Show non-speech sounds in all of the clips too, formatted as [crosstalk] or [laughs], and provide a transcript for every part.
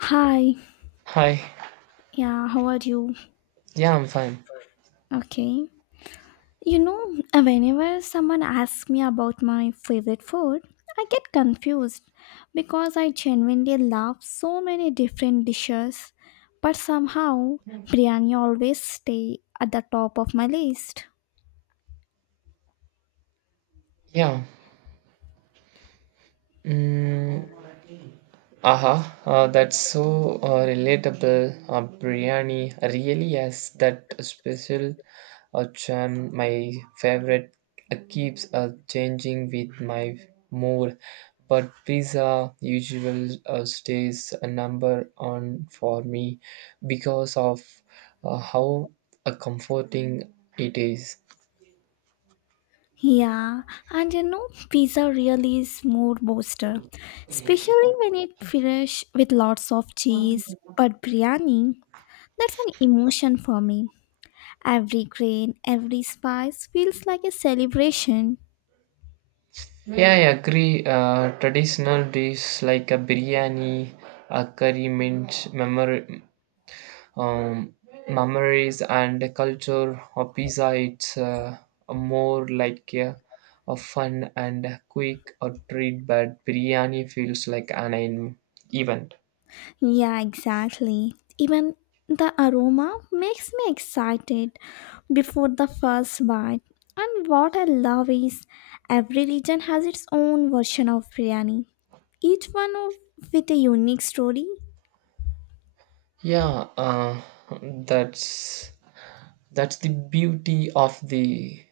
Hi, Hi. yeah, how are you? Yeah, I'm fine. Okay. Whenever someone asks me about my favorite food, I get confused because I genuinely love so many different dishes, but somehow biryani always stay at the top of my list. Yeah. Mm, aha. That's so relatable. Biryani really has that special charm. My favorite keeps changing with my mood, but pizza usually stays a number on for me because of how comforting it is. Yeah, and pizza really is mood booster, especially when it fresh with lots of cheese, but biryani, that's an emotion for me. Every grain, every spice feels like a celebration. Yeah, I agree. Traditional dishes like a biryani, a curry mint, memory, um, memories, and the culture of pizza. It's more like a fun and a quick a treat, but biryani feels like an event. Yeah, exactly. Even the aroma makes me excited before the first bite. And what I love is every region has its own version of biryani, each one with a unique story. Yeah, that's that's the beauty of the.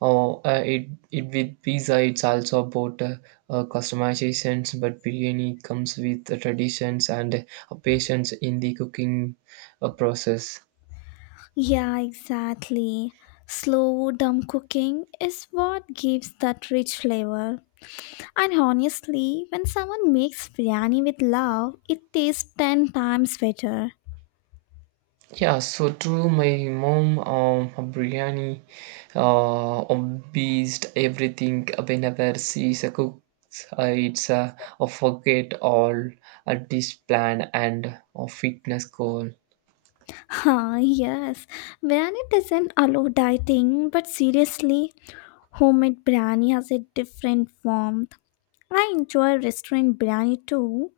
Oh, it with pizza, it's also about customizations, but biryani comes with the traditions and patience in the cooking process. Yeah, exactly. Slow, dumb cooking is what gives that rich flavor. And honestly, when someone makes biryani with love, it tastes 10 times better. Yeah, so true. My mom, biryani, uh, beast everything whenever she is a cook. It's a forget all a dish plan and a fitness goal. [laughs] Ah, yes, biryani doesn't allow dieting, but seriously, homemade biryani has a different warmth. I enjoy restaurant biryani too,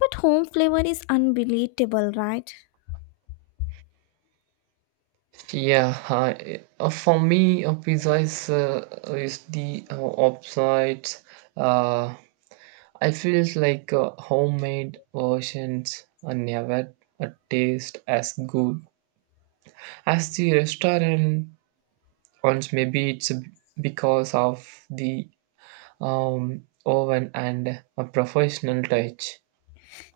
but home flavor is unbeatable, right? Yeah, hi. For me, a pizza is the opposite. Uh, I feel like homemade versions are never taste as good as the restaurant ones. Maybe it's because of the oven and a professional touch.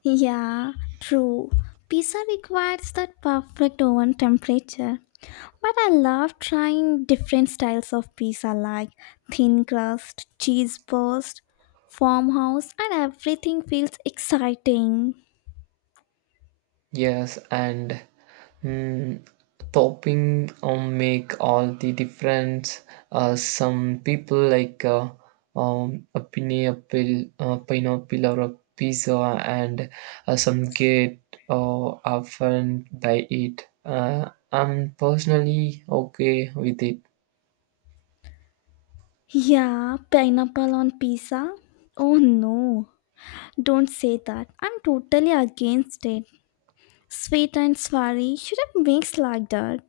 Yeah, true. Pizza requires that perfect oven temperature. But I love trying different styles of pizza like thin crust, cheese burst, farmhouse, and everything feels exciting. Yes, and mm, topping make all the difference. Some people like a pineapple or a pizza, and some get often by it. I'm personally okay with it. Yeah, pineapple on pizza? Oh no, don't say that. I'm totally against it. Sweet and savory shouldn't mix like that.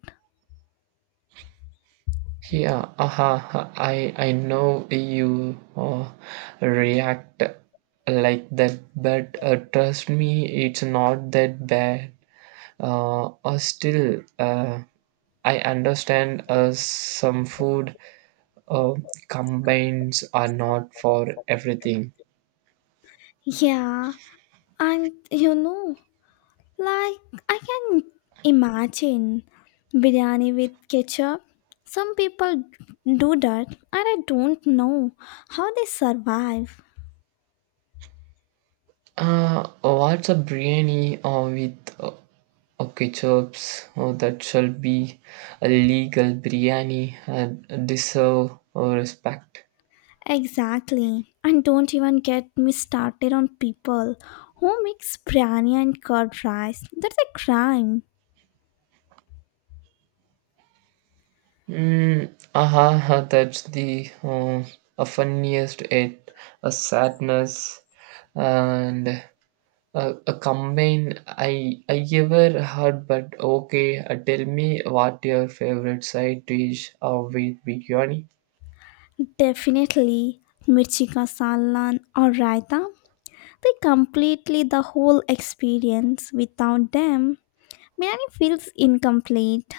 Yeah, I know you react like that, but trust me, it's not that bad. Still, I understand. Some food uh, combines are not for everything. Yeah, and like, I can imagine biryani with ketchup. Some people do that, and I don't know how they survive. What's a biryani with okay chops? Oh, that shall be a legal biryani. And deserve respect. Exactly. And don't even get me started on people who mix biryani and curd rice. That's a crime. Mm, aha, aha, that's the a funniest it a sadness and a combine I ever heard. But okay, tell me what your favorite side dish with biryani? Definitely. Mirchi ka salan or raita. They completely the whole experience. Without them, biryani feels incomplete.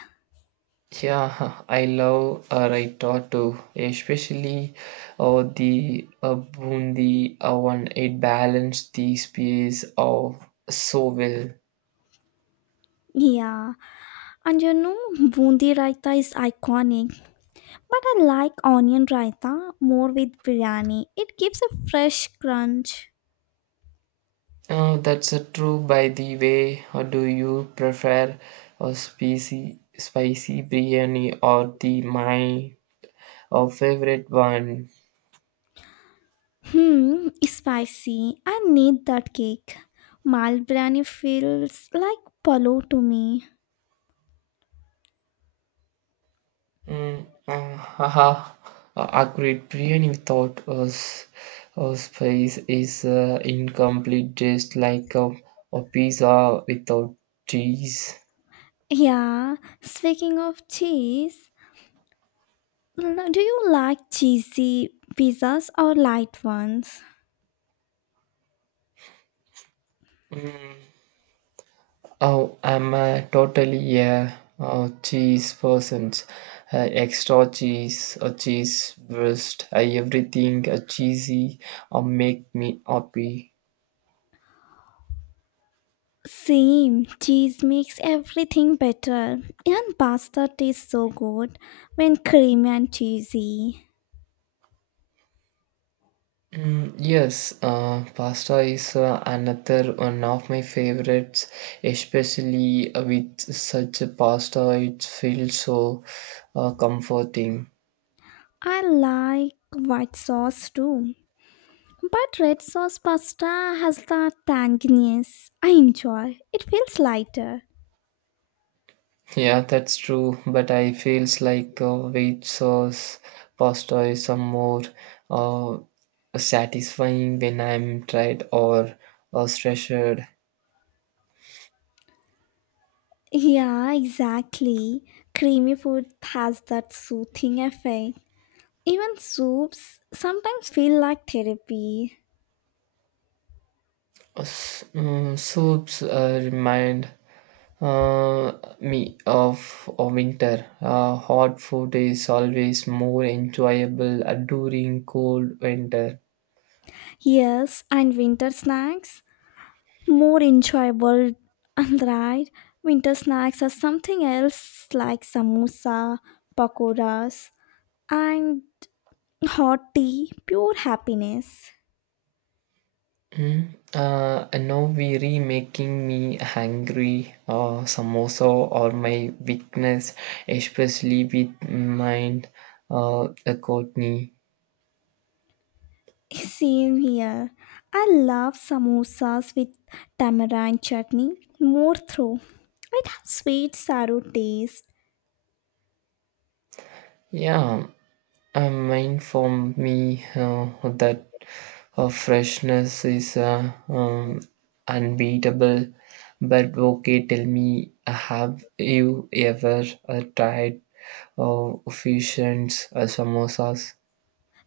Yeah, [laughs] I love raita too, especially the bundi one. It balances the space of so well. Yeah. And bundi raita is iconic, but I like onion raita more with biryani. It gives a fresh crunch. That's true. By the way, do you prefer a spicy, spicy biryani or the my favorite one? Hmm, spicy. I need that cake. Mal biryani feels like palo to me. Mm, haha. Agreed. Biryani without spice is incomplete, just like a pizza without cheese. Yeah, speaking of cheese, do you like cheesy pizzas or light ones? Mm, Oh, I'm totally a cheese person. Uh, Extra cheese, a cheese breast, everything cheesy make me happy. Same, cheese makes everything better. And pasta tastes so good when creamy and cheesy. Mm, yes, pasta is another one of my favorites, especially with such a pasta. It feels so comforting. I like white sauce too. But red sauce pasta has that tanginess I enjoy. It feels lighter. Yeah, that's true. But I feels like white sauce pasta is some more uh, satisfying when I'm tried or stretched. Yeah, exactly. Creamy food has that soothing effect. Even soups sometimes feel like therapy. Soups remind uh, me of winter. Hot food is always more enjoyable during cold winter. Yes, and winter snacks more enjoyable [laughs] and right, winter snacks are something else like samosa, pakoras, and hot tea, pure happiness. Now really making me hungry or samosa or my weakness, especially with mind. A Courtney. [laughs] Same here, I love samosas with tamarind chutney more through it has sweet sour taste. Yeah, mine for me uh, that freshness is unbeatable. But okay, tell me, have you ever tried fusions, samosas?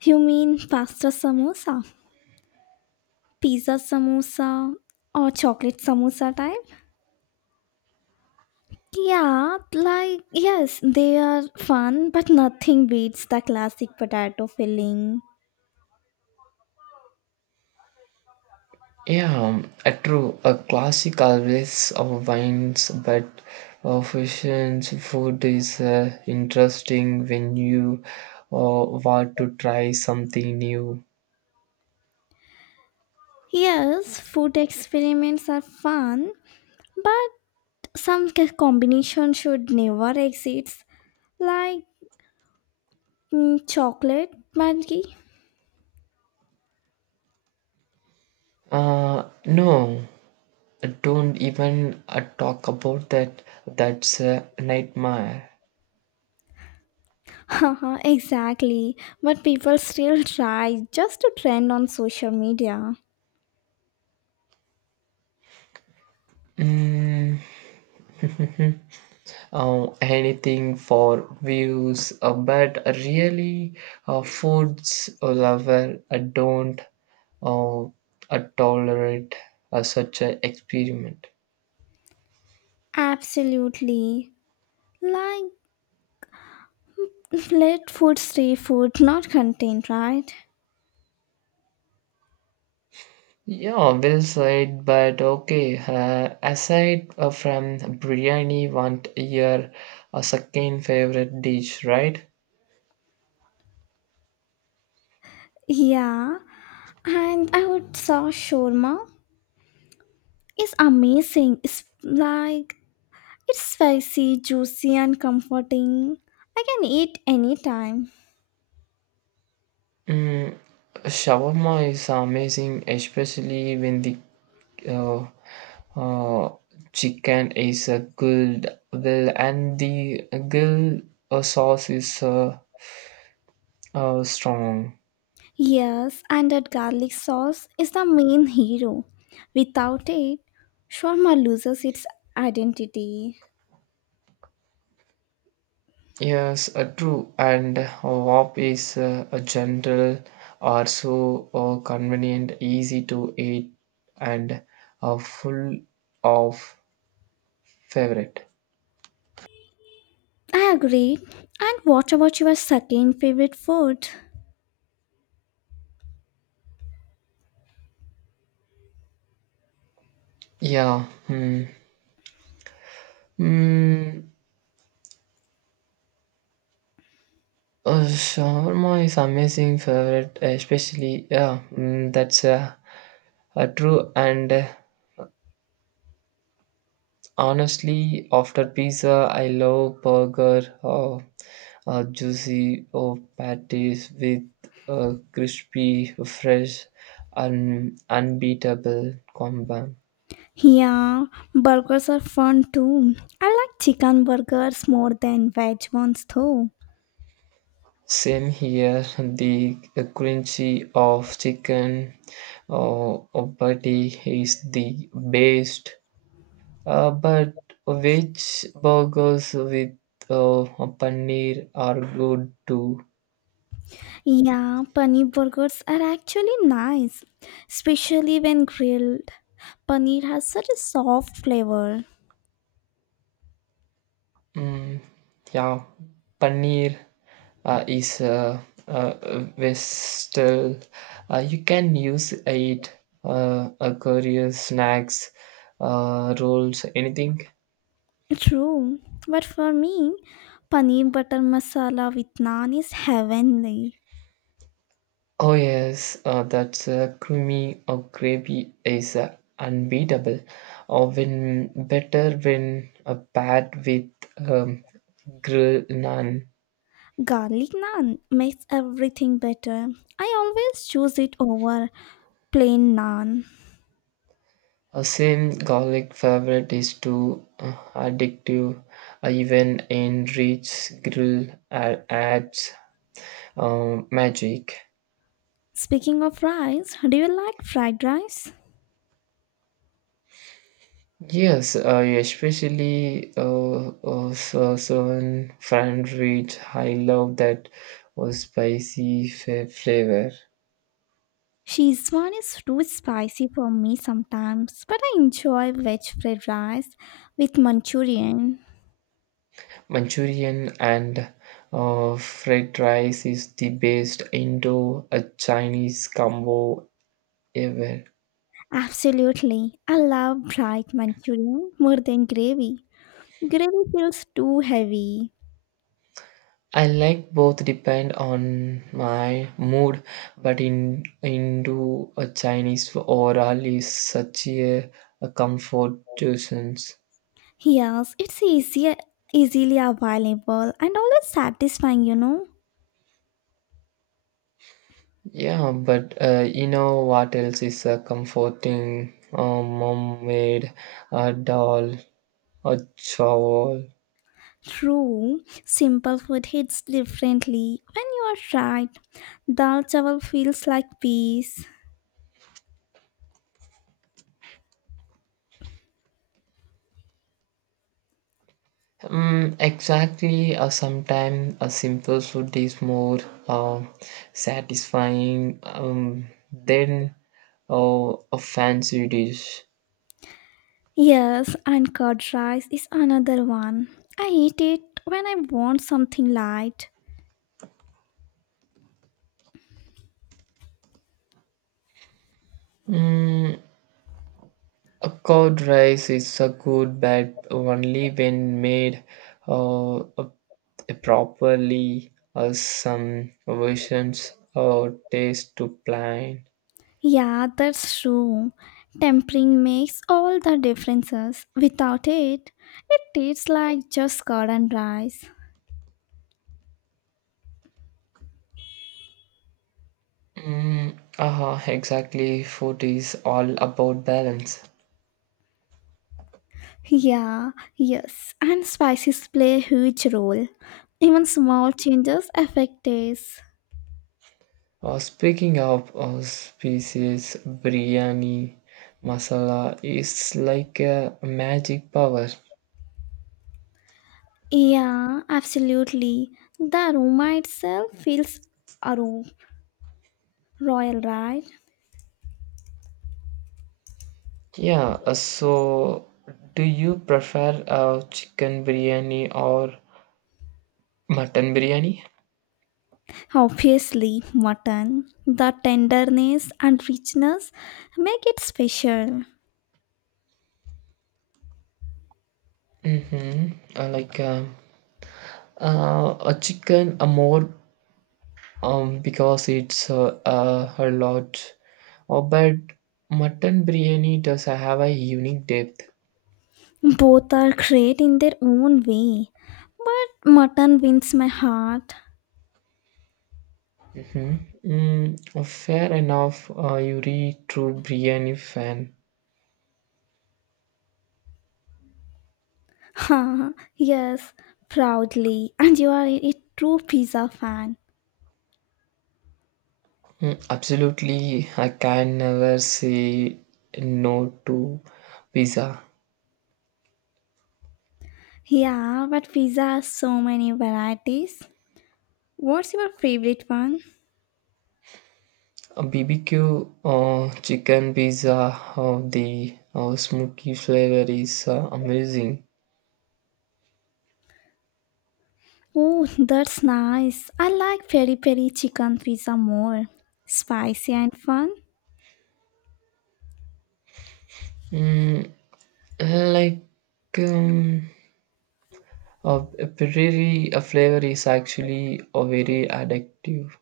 You mean pasta samosa, pizza samosa, or chocolate samosa type? Yeah, like, yes, they are fun, but nothing beats the classic potato filling. Yeah, true. A classic always wines, but fusion food is interesting when you want to try something new. Yes, food experiments are fun, but some combination should never exist, like chocolate monkey. No, don't even talk about that. That's a nightmare. [laughs] Haha, exactly, but people still try just to trend on social media. Mm. [laughs] Anything for views, but really, foods lover don't uh, uh, tolerate such an experiment. Absolutely. Like, [laughs] let food stay food, not content, right? Yeah, well said, but okay. Aside from biryani, want your a second favorite dish, right? Yeah, and I would say shawarma is amazing. It's like it's spicy, juicy, and comforting. I can eat anytime. Mm, shawarma is amazing, especially when the uh, Uh, chicken is a grilled well, and the grill sauce is strong. Yes, and that garlic sauce is the main hero. Without it, shawarma loses its identity. Yes, true. And wop is a gentle, also convenient, easy to eat, and full of favorite. I agree. And what about your second favorite food? Yeah. Hmm. Mm, Shawarma is amazing favorite, especially yeah. Mm, that's true and. Honestly, after pizza, I love burger, or juicy or patties with a crispy, fresh, and unbeatable combo. Yeah, burgers are fun too. I like chicken burgers more than veg ones though. Same here, [laughs] the crunchy of chicken or patty is the best, but which burgers with uh, paneer are good too? Yeah, paneer burgers are actually nice, especially when grilled. Paneer has such a soft flavor. Mm, yeah, paneer is uh, versatile. You can use it curries, snacks, rolls, anything. True, but for me, paneer butter masala with naan is heavenly. Oh yes, that's creamy or gravy is unbeatable. Or when better when paired with um, grilled naan. Garlic naan makes everything better. I always choose it over plain naan. A same garlic favorite is too addictive, even in rich grill adds magic. Speaking of rice, do you like fried rice? Yes, especially so fried rich. I love that spicy flavor. Szechuan is too spicy for me sometimes, but I enjoy veg fried rice with Manchurian. Manchurian and fried rice is the best Indo Chinese combo ever. Absolutely. I love bright Manchurian more than gravy. Gravy feels too heavy. I like both depend on my mood, but in Indo a Chinese oral is such a comfort tuitions. Yes, it's easier, easily available and always satisfying. Yeah, but you know what else is a comforting mom-made a doll, a shawl. True, simple food hits differently when you are right. Dal chawal feels like peace. Mm, exactly. Sometimes a simple food is more uh, satisfying than a fancy dish. Yes, and curd rice is another one. I eat it when I want something light. Mm, a curd rice is a good but only when made uh, uh, properly. Some versions taste too plain. Yeah, that's true. Tempering makes all the differences. Without it, it tastes like just curd and rice. Exactly. Food is all about balance. Yeah, yes, and spices play a huge role. Even small changes affect taste. Speaking of species, biryani masala is like a magic power. Yeah, absolutely. The aroma itself feels aro- royal, right? Yeah, so do you prefer chicken biryani or mutton biryani? Obviously, mutton. The tenderness and richness make it special. Mm-hmm. Like a chicken, a more because it's a lot. Oh, but mutton biryani does have a unique depth. Both are great in their own way, but mutton wins my heart. Mm-hmm. Fair enough. You read true biryani fan. Ha! Yes, proudly. And you are a true pizza fan. Mm, absolutely, I can never say no to pizza. Yeah, but pizza has so many varieties. What's your favorite one? A BBQ chicken pizza, the smoky flavor is amazing. Oh, that's nice. I like peri peri chicken pizza more. Spicy and fun. Mm, like um, a prairie a flavor is actually a very addictive.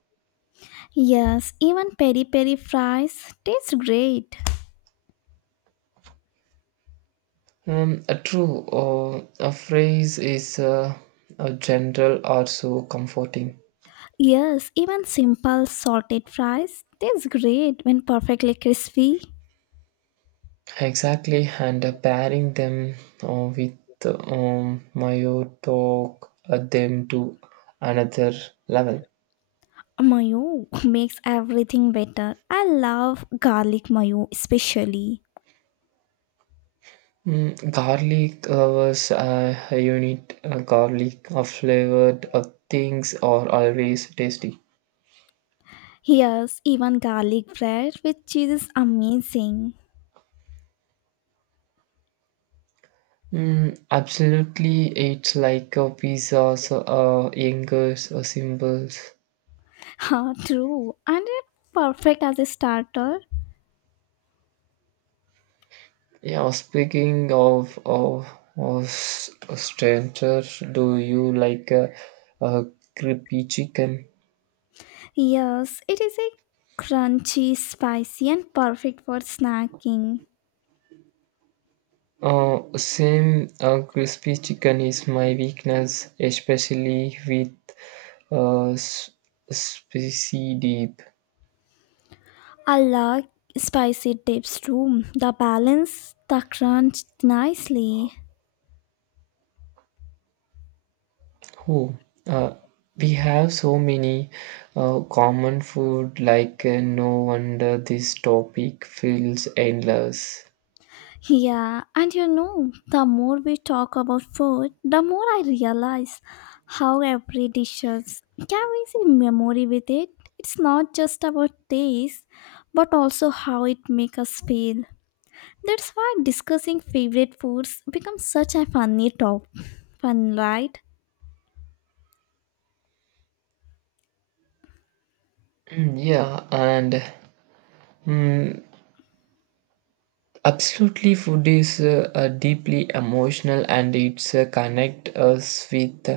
Yes, even peri peri fries taste great. A true a phrase is a general or so comforting. Yes, even simple salted fries taste great when perfectly crispy. Exactly, and pairing them with mayo talk them to another level. Mayo [laughs] makes everything better. I love garlic mayo especially. Mm, garlic was a unit. Garlic or flavored things are always tasty. Yes, even garlic bread with cheese is amazing. Mm, absolutely, it's like a pizzas, angers, or symbols. Ha, true. And it perfect as a starter. Yeah, speaking of stranger, do you like a crispy chicken? Yes, it is a crunchy, spicy and perfect for snacking. Same crispy chicken is my weakness, especially with uh, s- spicy deep. I like spicy dips too. The balance the crunch nicely. Oh, uh, we have so many common food, like no wonder this topic feels endless. Yeah, and the more we talk about food, the more I realize how every dishes carries a memory with it. It's not just about taste, but also how it makes us feel. That's why discussing favorite foods becomes such a funny top. Fun, right? Mm, yeah, and mm, absolutely, food is deeply emotional and it's connect us with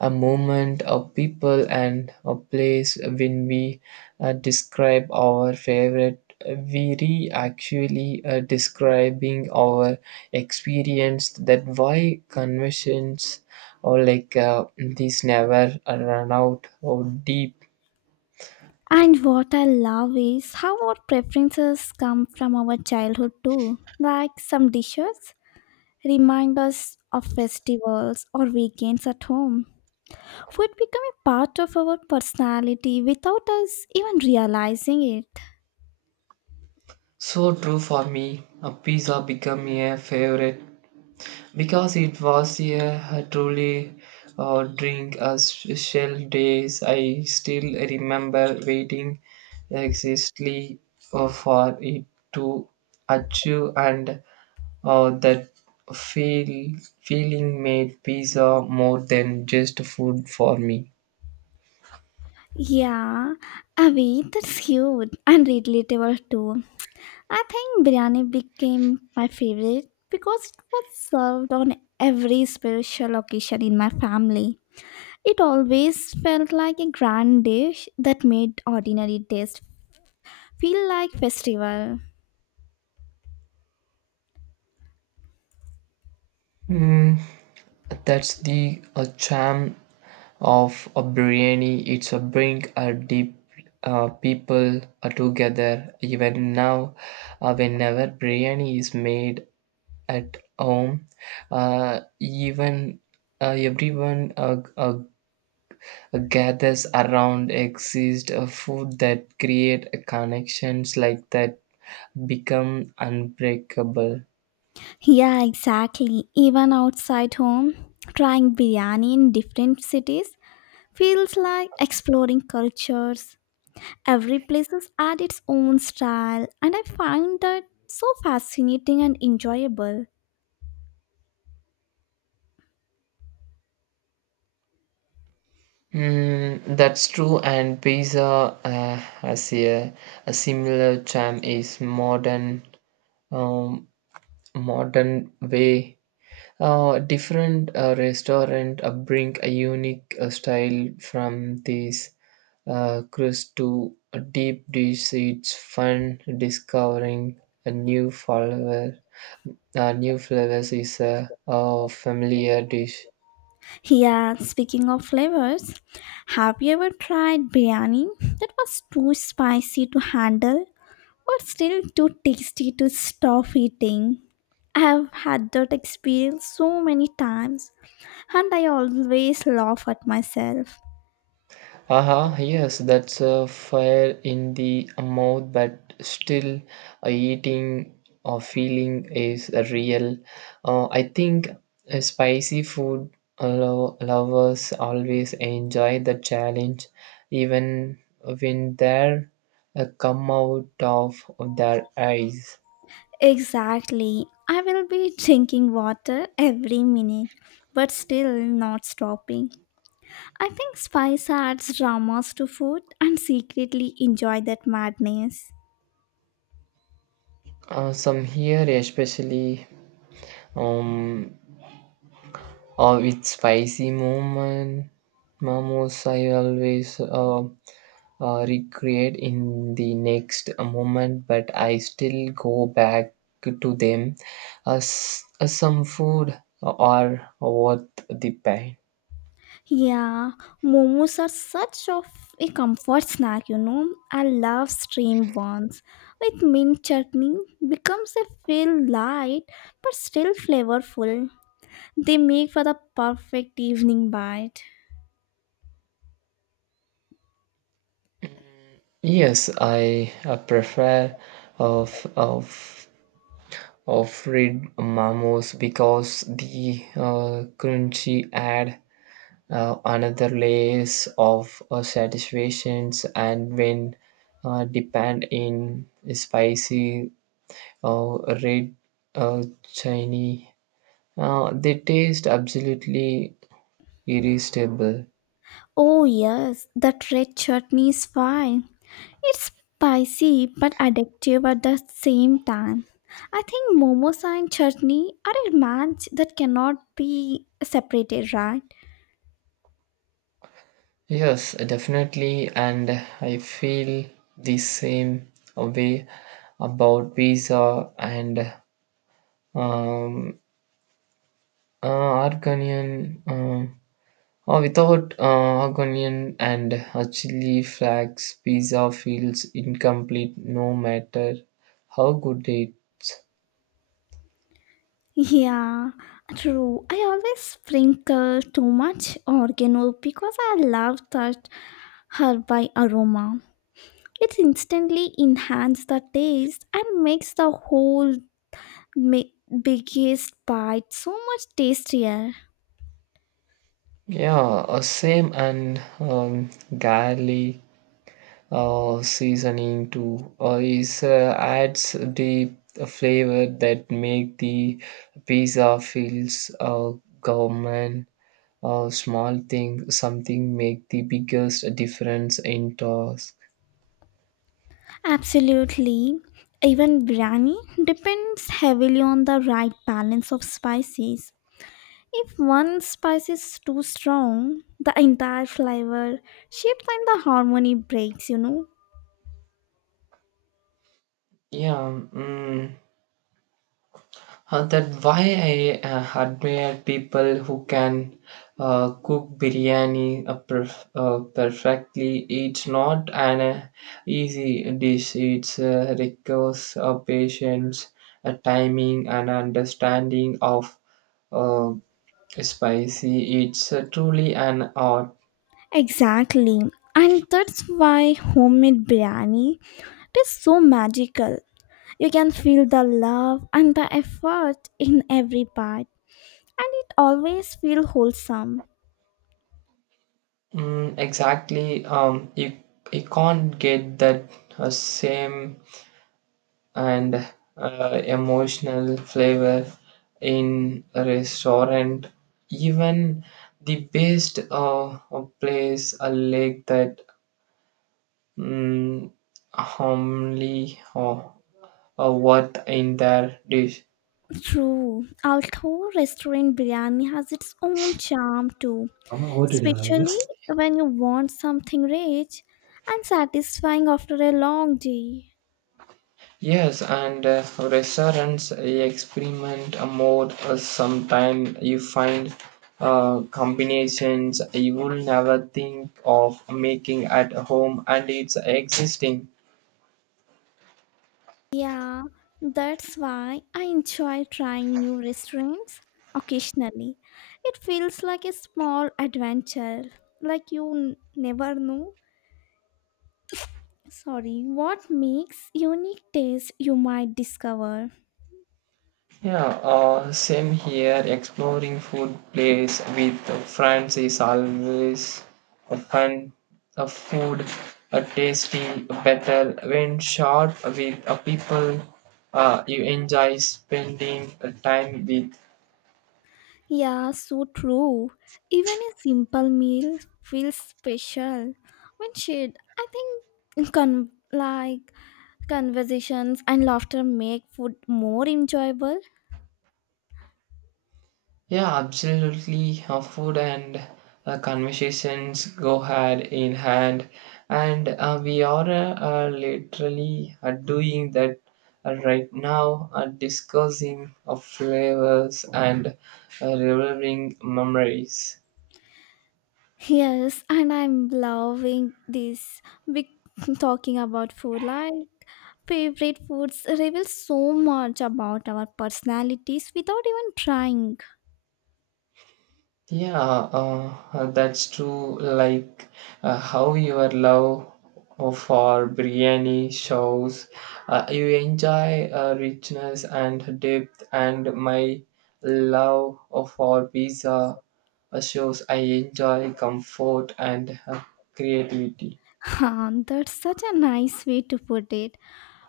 a moment of people and a place. When we describe our favorite, we re actually describing our experience. That why conversations or like these never run out or deep. And what I love is how our preferences come from our childhood too. Like some dishes remind us of festivals or weekends at home. Food become a part of our personality without us even realizing it. So true for me. A pizza become a favorite because it was a truly drink a special days I still remember waiting exactly for it to achieve and that feeling made pizza more than just food for me. Yeah, Avi, that's cute and relatable too. I think biryani became my favorite because it was served on every special occasion in my family. It always felt like a grand dish that made ordinary taste feel like festival. Mm, That's the charm of a biryani. It's a bring a deep people together. Even now, whenever biryani is made at home, even everyone gathers around exist a food that create a connections like that become unbreakable. Yeah, exactly. Even outside home, trying biryani in different cities feels like exploring cultures. Every place has its own style, and I find that so fascinating and enjoyable. Mm, that's true, and pizza has a similar charm is modern um, modern way. Different restaurant bring a unique style from these crust to a deep dish. It's fun discovering a new flavor. New flavors is a familiar dish. Yeah, speaking of flavors, have you ever tried biryani that was too spicy to handle, but still too tasty to stop eating? I have had that experience so many times, and I always laugh at myself. Aha, yes, that's a fire in the mouth, but still eating or feeling is a real. I think spicy food lovers always enjoy the challenge, even when they're come out of their eyes. Exactly, I will be drinking water every minute, but still not stopping. I think spice adds dramas to food and secretly enjoy that madness. Some here, especially um, with spicy moment, momos, I always. Recreate in the next moment, but I still go back to them as some food are worth the pain. Yeah, momos are such of a comfort snack. I love steamed ones. With mint chutney becomes a feel light but still flavorful. They make for the perfect evening bite. Yes, I prefer of of of fried mamos because the crunchy add another layers of satisfactions and when depend in spicy uh, red, shiny. They taste absolutely irresistible. Oh yes, that red chutney is fine. It's spicy but addictive at the same time. I think momos and chutney are a match that cannot be separated, right? Yes, definitely, and I feel the same way about pizza and um, argonian. Without argonian and a chili flakes, pizza feels incomplete no matter how good it's. Yeah, true. I always sprinkle too much oregano because I love that herby aroma. It instantly enhances the taste and makes the whole ma- biggest bite so much tastier. Yeah, same and garlic seasoning too is adds the flavor that make the pizza feels gourmet. Small thing something make the biggest difference in toss. Absolutely. Even biryani depends heavily on the right balance of spices. If one spice is too strong, the entire flavor shifts and the harmony breaks. Yeah, mm, that why I admire people who can cook biryani perfectly. It's not an easy dish. It requires patience, timing, and understanding of uh, spicy. It's truly an art. Exactly. And that's why homemade biryani it is so magical. You can feel the love and the effort in every bite, and it always feels wholesome. Mm, exactly. You can't get that same and emotional flavor in a restaurant. Even the best place, a lake that mm, only worth in their dish. True. Although restaurant biryani has its own charm too, Amma, what? especially when you want something rich and satisfying after a long day. Yes, and restaurants experiment more, sometime you find combinations you will never think of making at home and it's existing. Yeah, that's why I enjoy trying new restaurants occasionally. It feels like a small adventure, like you never know. Sorry, what makes unique taste you might discover? Yeah, same here. Exploring food place with friends is always a fun. A food, a tasting better when shared with a people. You enjoy spending time with. Yeah, so true. Even a simple meal feels special when shared. I think like conversations and laughter make food more enjoyable. Yeah, absolutely. Food and conversations go hand in hand, and we are literally doing that right now, discussing of flavors and reviving memories. Yes, and I'm loving this. Big [laughs] talking about food, like favorite foods reveal so much about our personalities without even trying. [laughs] Yeah, that's true. Like how your love for biryani shows you enjoy richness and depth, and my love for pizza shows I enjoy comfort and creativity. Huh, that's such a nice way to put it.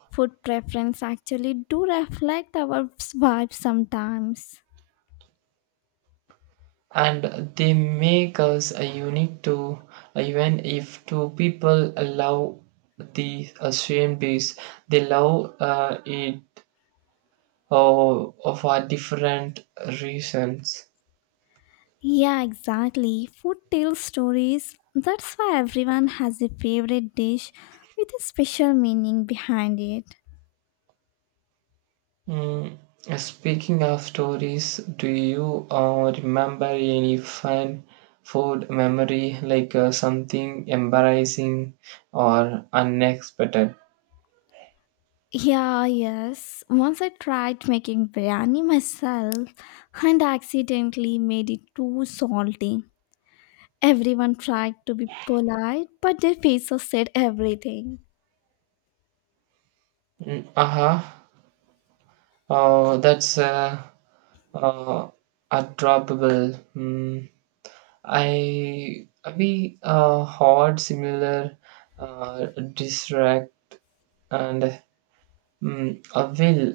Food preference actually do reflect our vibe sometimes. And they make us unique too, even if two people love the same dish, they love it, oh, for different reasons. Yeah, exactly. Food tells stories. That's why everyone has a favorite dish with a special meaning behind it. Mm, speaking of stories, do you remember any fun food memory, like something embarrassing or unexpected? Yeah, yes. Once I tried making biryani myself and accidentally made it too salty. Everyone tried to be polite, but their faces said everything. Mm, uh-huh. Oh, that's uh, adorable. Mm, I we had similar uh, distract and mm, well,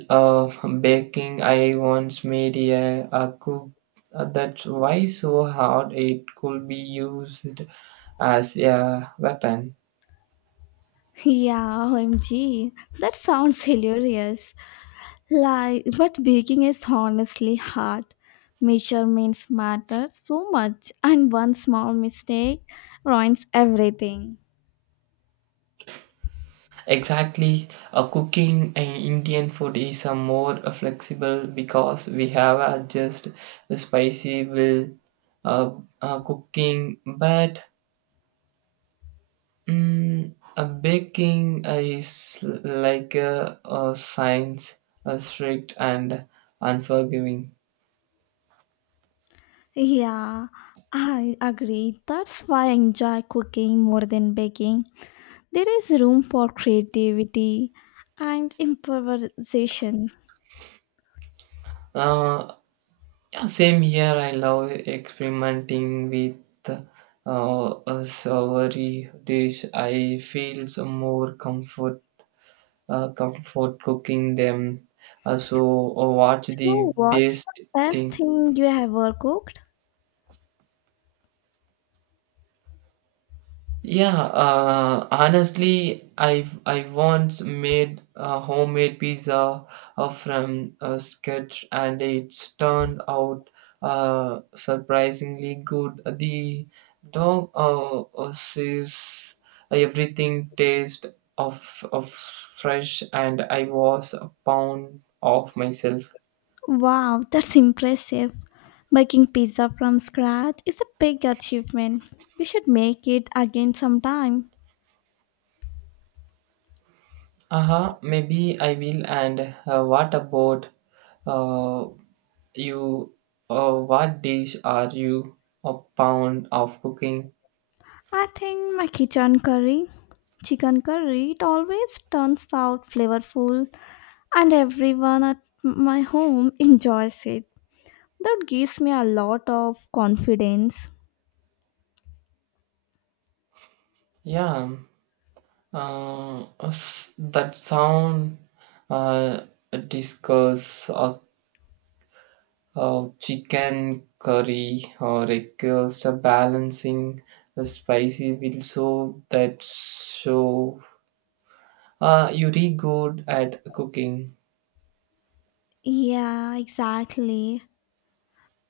baking, I once made a cook that was so hard it could be used as a weapon. Yeah, OMG. That sounds hilarious. Like, but baking is honestly hard. Measurements matter so much, and one small mistake ruins everything. Exactly, cooking Indian food is a more flexible because we have adjust the spicy will uh, cooking, but mm, a baking is like a science, a strict and unforgiving. Yeah, I agree. That's why I enjoy cooking more than baking. There is room for creativity and improvisation. Uh, yeah, same here. I love experimenting with a savory dish. I feel some more comfort, comfort cooking them. So, what's the So, what's the best best thing? thing you ever cooked? Yeah, honestly, I once made a homemade pizza from a sketch, and it's turned out surprisingly good. The dog says everything tastes of fresh, and I was a pound off myself. Wow, that's impressive. Making pizza from scratch is a big achievement. We should make it again sometime. Uh huh. Maybe I will. And what about uh, you, what dish are you a pound of cooking? I think my kitchen curry, chicken curry, it always turns out flavorful and everyone at my home enjoys it. That gives me a lot of confidence. Yeah, that sound uh, discuss, chicken curry or requires a balancing the spicy will so that show you really good at cooking. Yeah, exactly.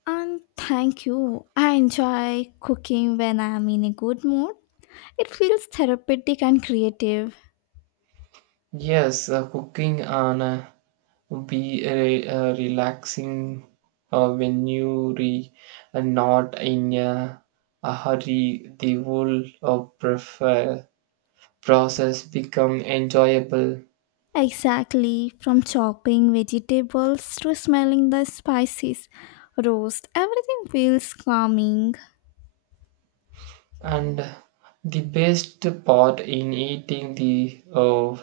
And thank you. I enjoy cooking when I'm in a good mood. It feels therapeutic and creative. Yes, cooking on a be a relaxing when you re not in a hurry the whole of prefer process become enjoyable, Exactly, from chopping vegetables to smelling the spices, roast, everything feels calming. and the best part in eating the uh,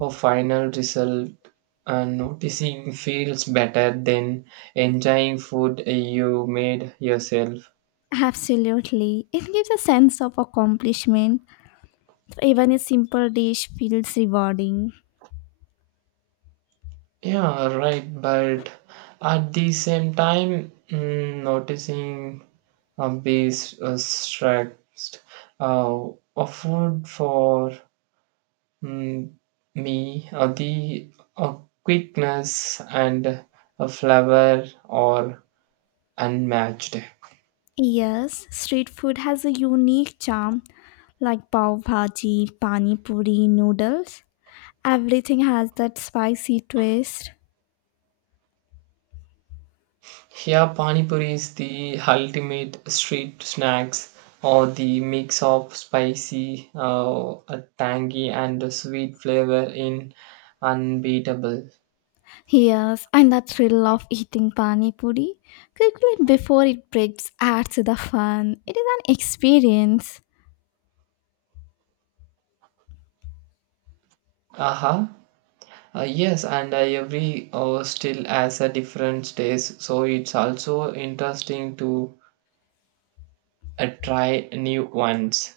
uh, final result and noticing feels better than enjoying food you made yourself. Absolutely, it gives a sense of accomplishment. Even a simple dish feels rewarding. Yeah, right. But at the same time, mm, noticing bees stressed uh, a for mm, me the uh, quickness and flavor are unmatched. Yes, street food has a unique charm like pav bhaji, pani puri, noodles. Everything has that spicy twist. Here, Pani Puri is the ultimate street snacks or the mix of spicy, a tangy, and a sweet flavor in unbeatable. Yes, and the thrill of eating pani puri quickly before it breaks adds to the fun. It is an experience. Aha. Yes, and every still has a different taste, so it's also interesting to try new ones.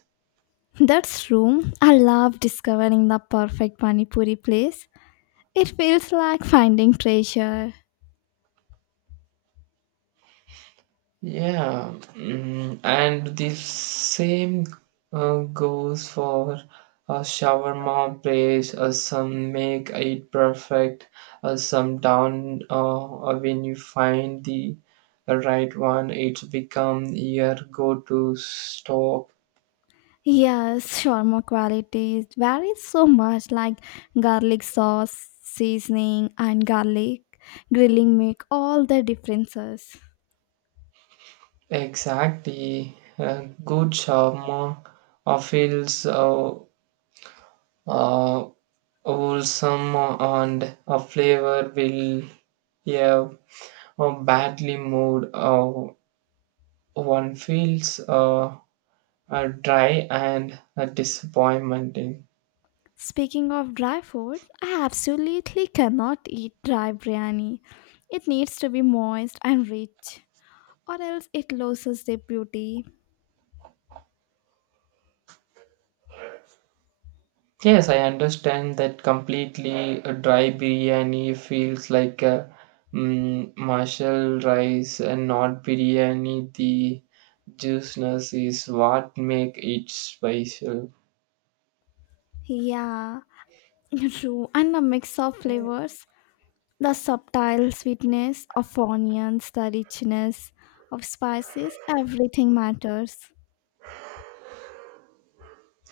That's true. I love discovering the perfect pani puri place. It feels like finding treasure. Yeah, mm, and the same goes for a shawarma place. Some make it perfect. Some down when you find the right one, it's become your go-to stop. Yes, shawarma quality varies so much like garlic sauce, seasoning, and garlic grilling make all the differences. Exactly, good shawarma feels uh, wholesome and a flavor will, yeah, badly moved, one feels dry and disappointing. Speaking of dry food, I absolutely cannot eat dry biryani. It needs to be moist and rich, or else it loses their beauty. Yes, I understand that completely. A dry biryani feels like a mm, martial rice and not biryani. The juiciness is what make it special. Yeah, true. And a mix of flavors the subtle sweetness of onions, the richness of spices, everything matters.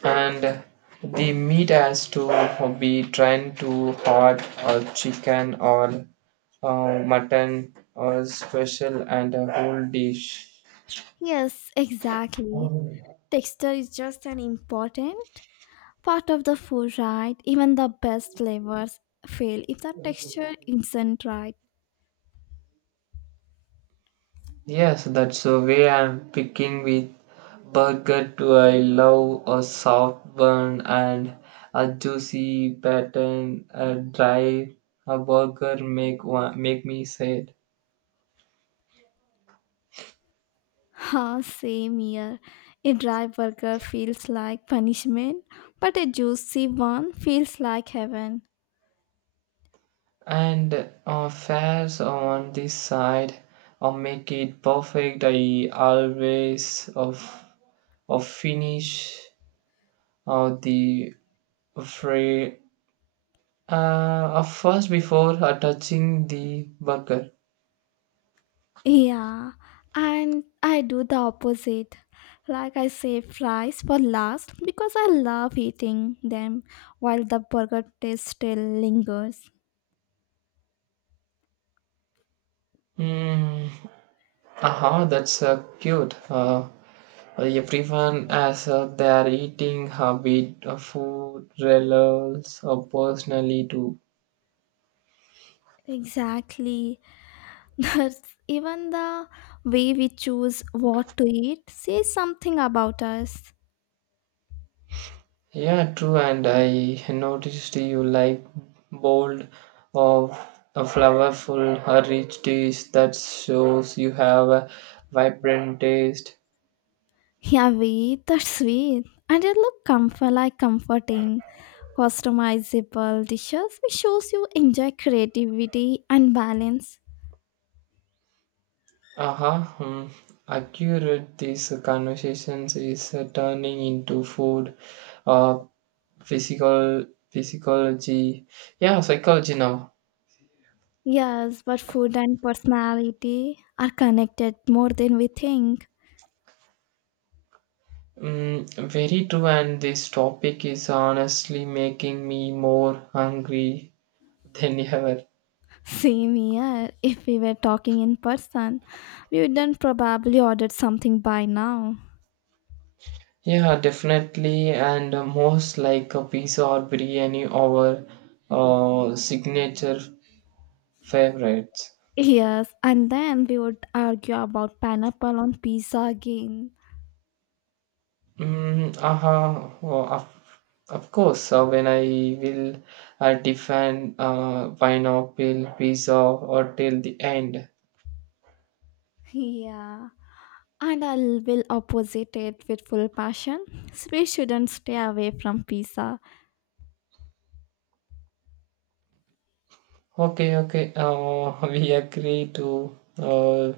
And the meat has to be trying to hot or chicken or mutton or special and a whole dish. Yes, exactly. Texture is just an important part of the food, right? Even the best flavors fail if the texture isn't right. Yes, that's the way I'm picking with burger too. I love a soft bun and a juicy pattern. A dry a burger make one, make me sad. Ha, same here. A dry burger feels like punishment, but a juicy one feels like heaven. And fares on this side or make it perfect. I always of finish or the fry of first before touching the burger. Yeah, and I do the opposite. Like I save fries for last because I love eating them while the burger taste still lingers. Mm, aha, that's cute. Everyone has their eating habit, food, relates, or personally too. Exactly. That's even the way we choose what to eat says something about us. Yeah, true. And I noticed you like bold or a flavorful, rich dish that shows you have a vibrant taste. Yeah, we eat sweet. And it look comfort like comforting, customizable dishes which shows you enjoy creativity and balance. Aha, hmm. Accurate. These conversations is turning into food, uh, physiology, yeah, psychology now. Yes, but food and personality are connected more than we think. Mm, very true, and this topic is honestly making me more hungry [laughs] than ever. Same here. If we were talking in person, we wouldn't probably ordered something by now. Yeah, definitely, and most like a pizza or biryani, our signature favorites. Yes, and then we would argue about pineapple on pizza again. Mm, aha, oh, of course, when I will define pineapple, pizza, or till the end. Yeah, and I will opposite it with full passion. So we shouldn't stay away from pizza. Okay, okay, [laughs] we agree to uh,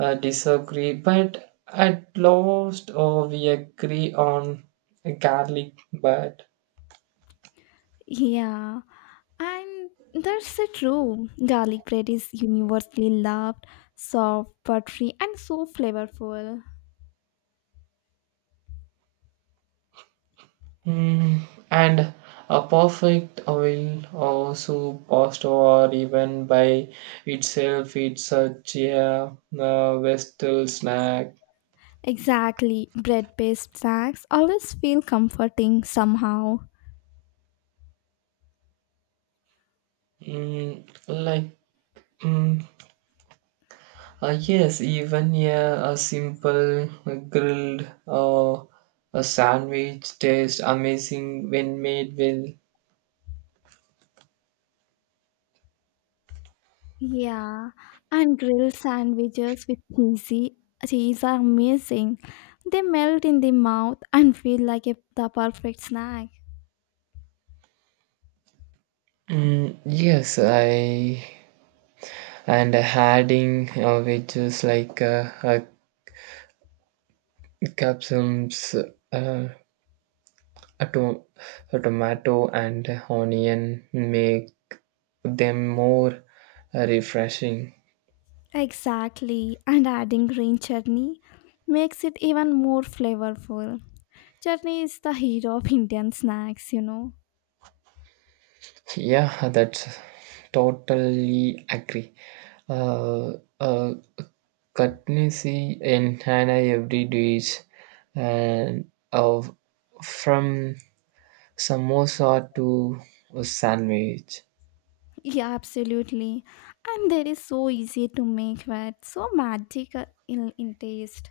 uh, disagree, but at last we agree on garlic, but Yeah, and that's the true. Garlic bread is universally loved, soft, buttery, and so flavorful. mm, and a perfect oil or soup pasta or even by itself it's such a western snack. Exactly, bread based snacks always feel comforting somehow. Mm, like mm, yes, even yeah, a simple grilled a sandwich tastes amazing when made well. Yeah, and grilled sandwiches with cheesy cheese are amazing. They melt in the mouth and feel like the perfect snack. Mm, yes, I and adding which is like capsules, uh, A, to- a tomato and onion make them more refreshing. Exactly, and adding green chutney makes it even more flavorful. Chutney is the hero of Indian snacks. Yeah, that's totally agree. Uh, uh, cutnessy in Hana every dish and of from samosa to a sandwich. Yeah, absolutely. And they are so easy to make, but so magical in taste.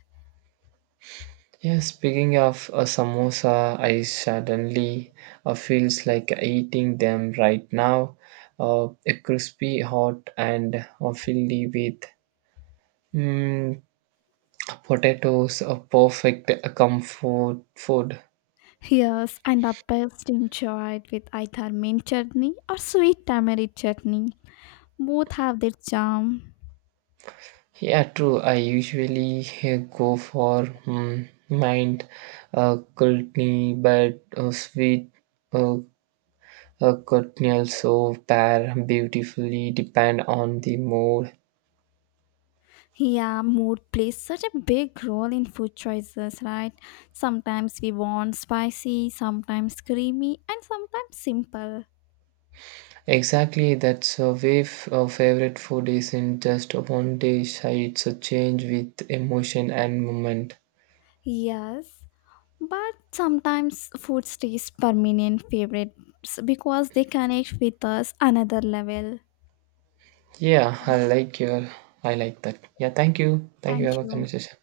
Yeah, speaking of a samosa, I suddenly feels like eating them right now. A crispy, hot, and filled with mm, potatoes, a perfect comfort food. Yes, and are best enjoyed with either mint chutney or sweet tamarind chutney. Both have their charm. Yeah, true. I usually go for mm, mind kulni, but sweet uh, kulni also pair beautifully depend on the mood. Yeah, mood plays such a big role in food choices, right? Sometimes we want spicy, sometimes creamy, and sometimes simple. Exactly, that's a way a favorite food isn't just one dish, it's a change with emotion and moment. Yes, but sometimes food stays permanent favorites because they connect with us another level. Yeah, Um, I like your, I like that. Yeah, thank you. Thank you for Thank our you. conversation.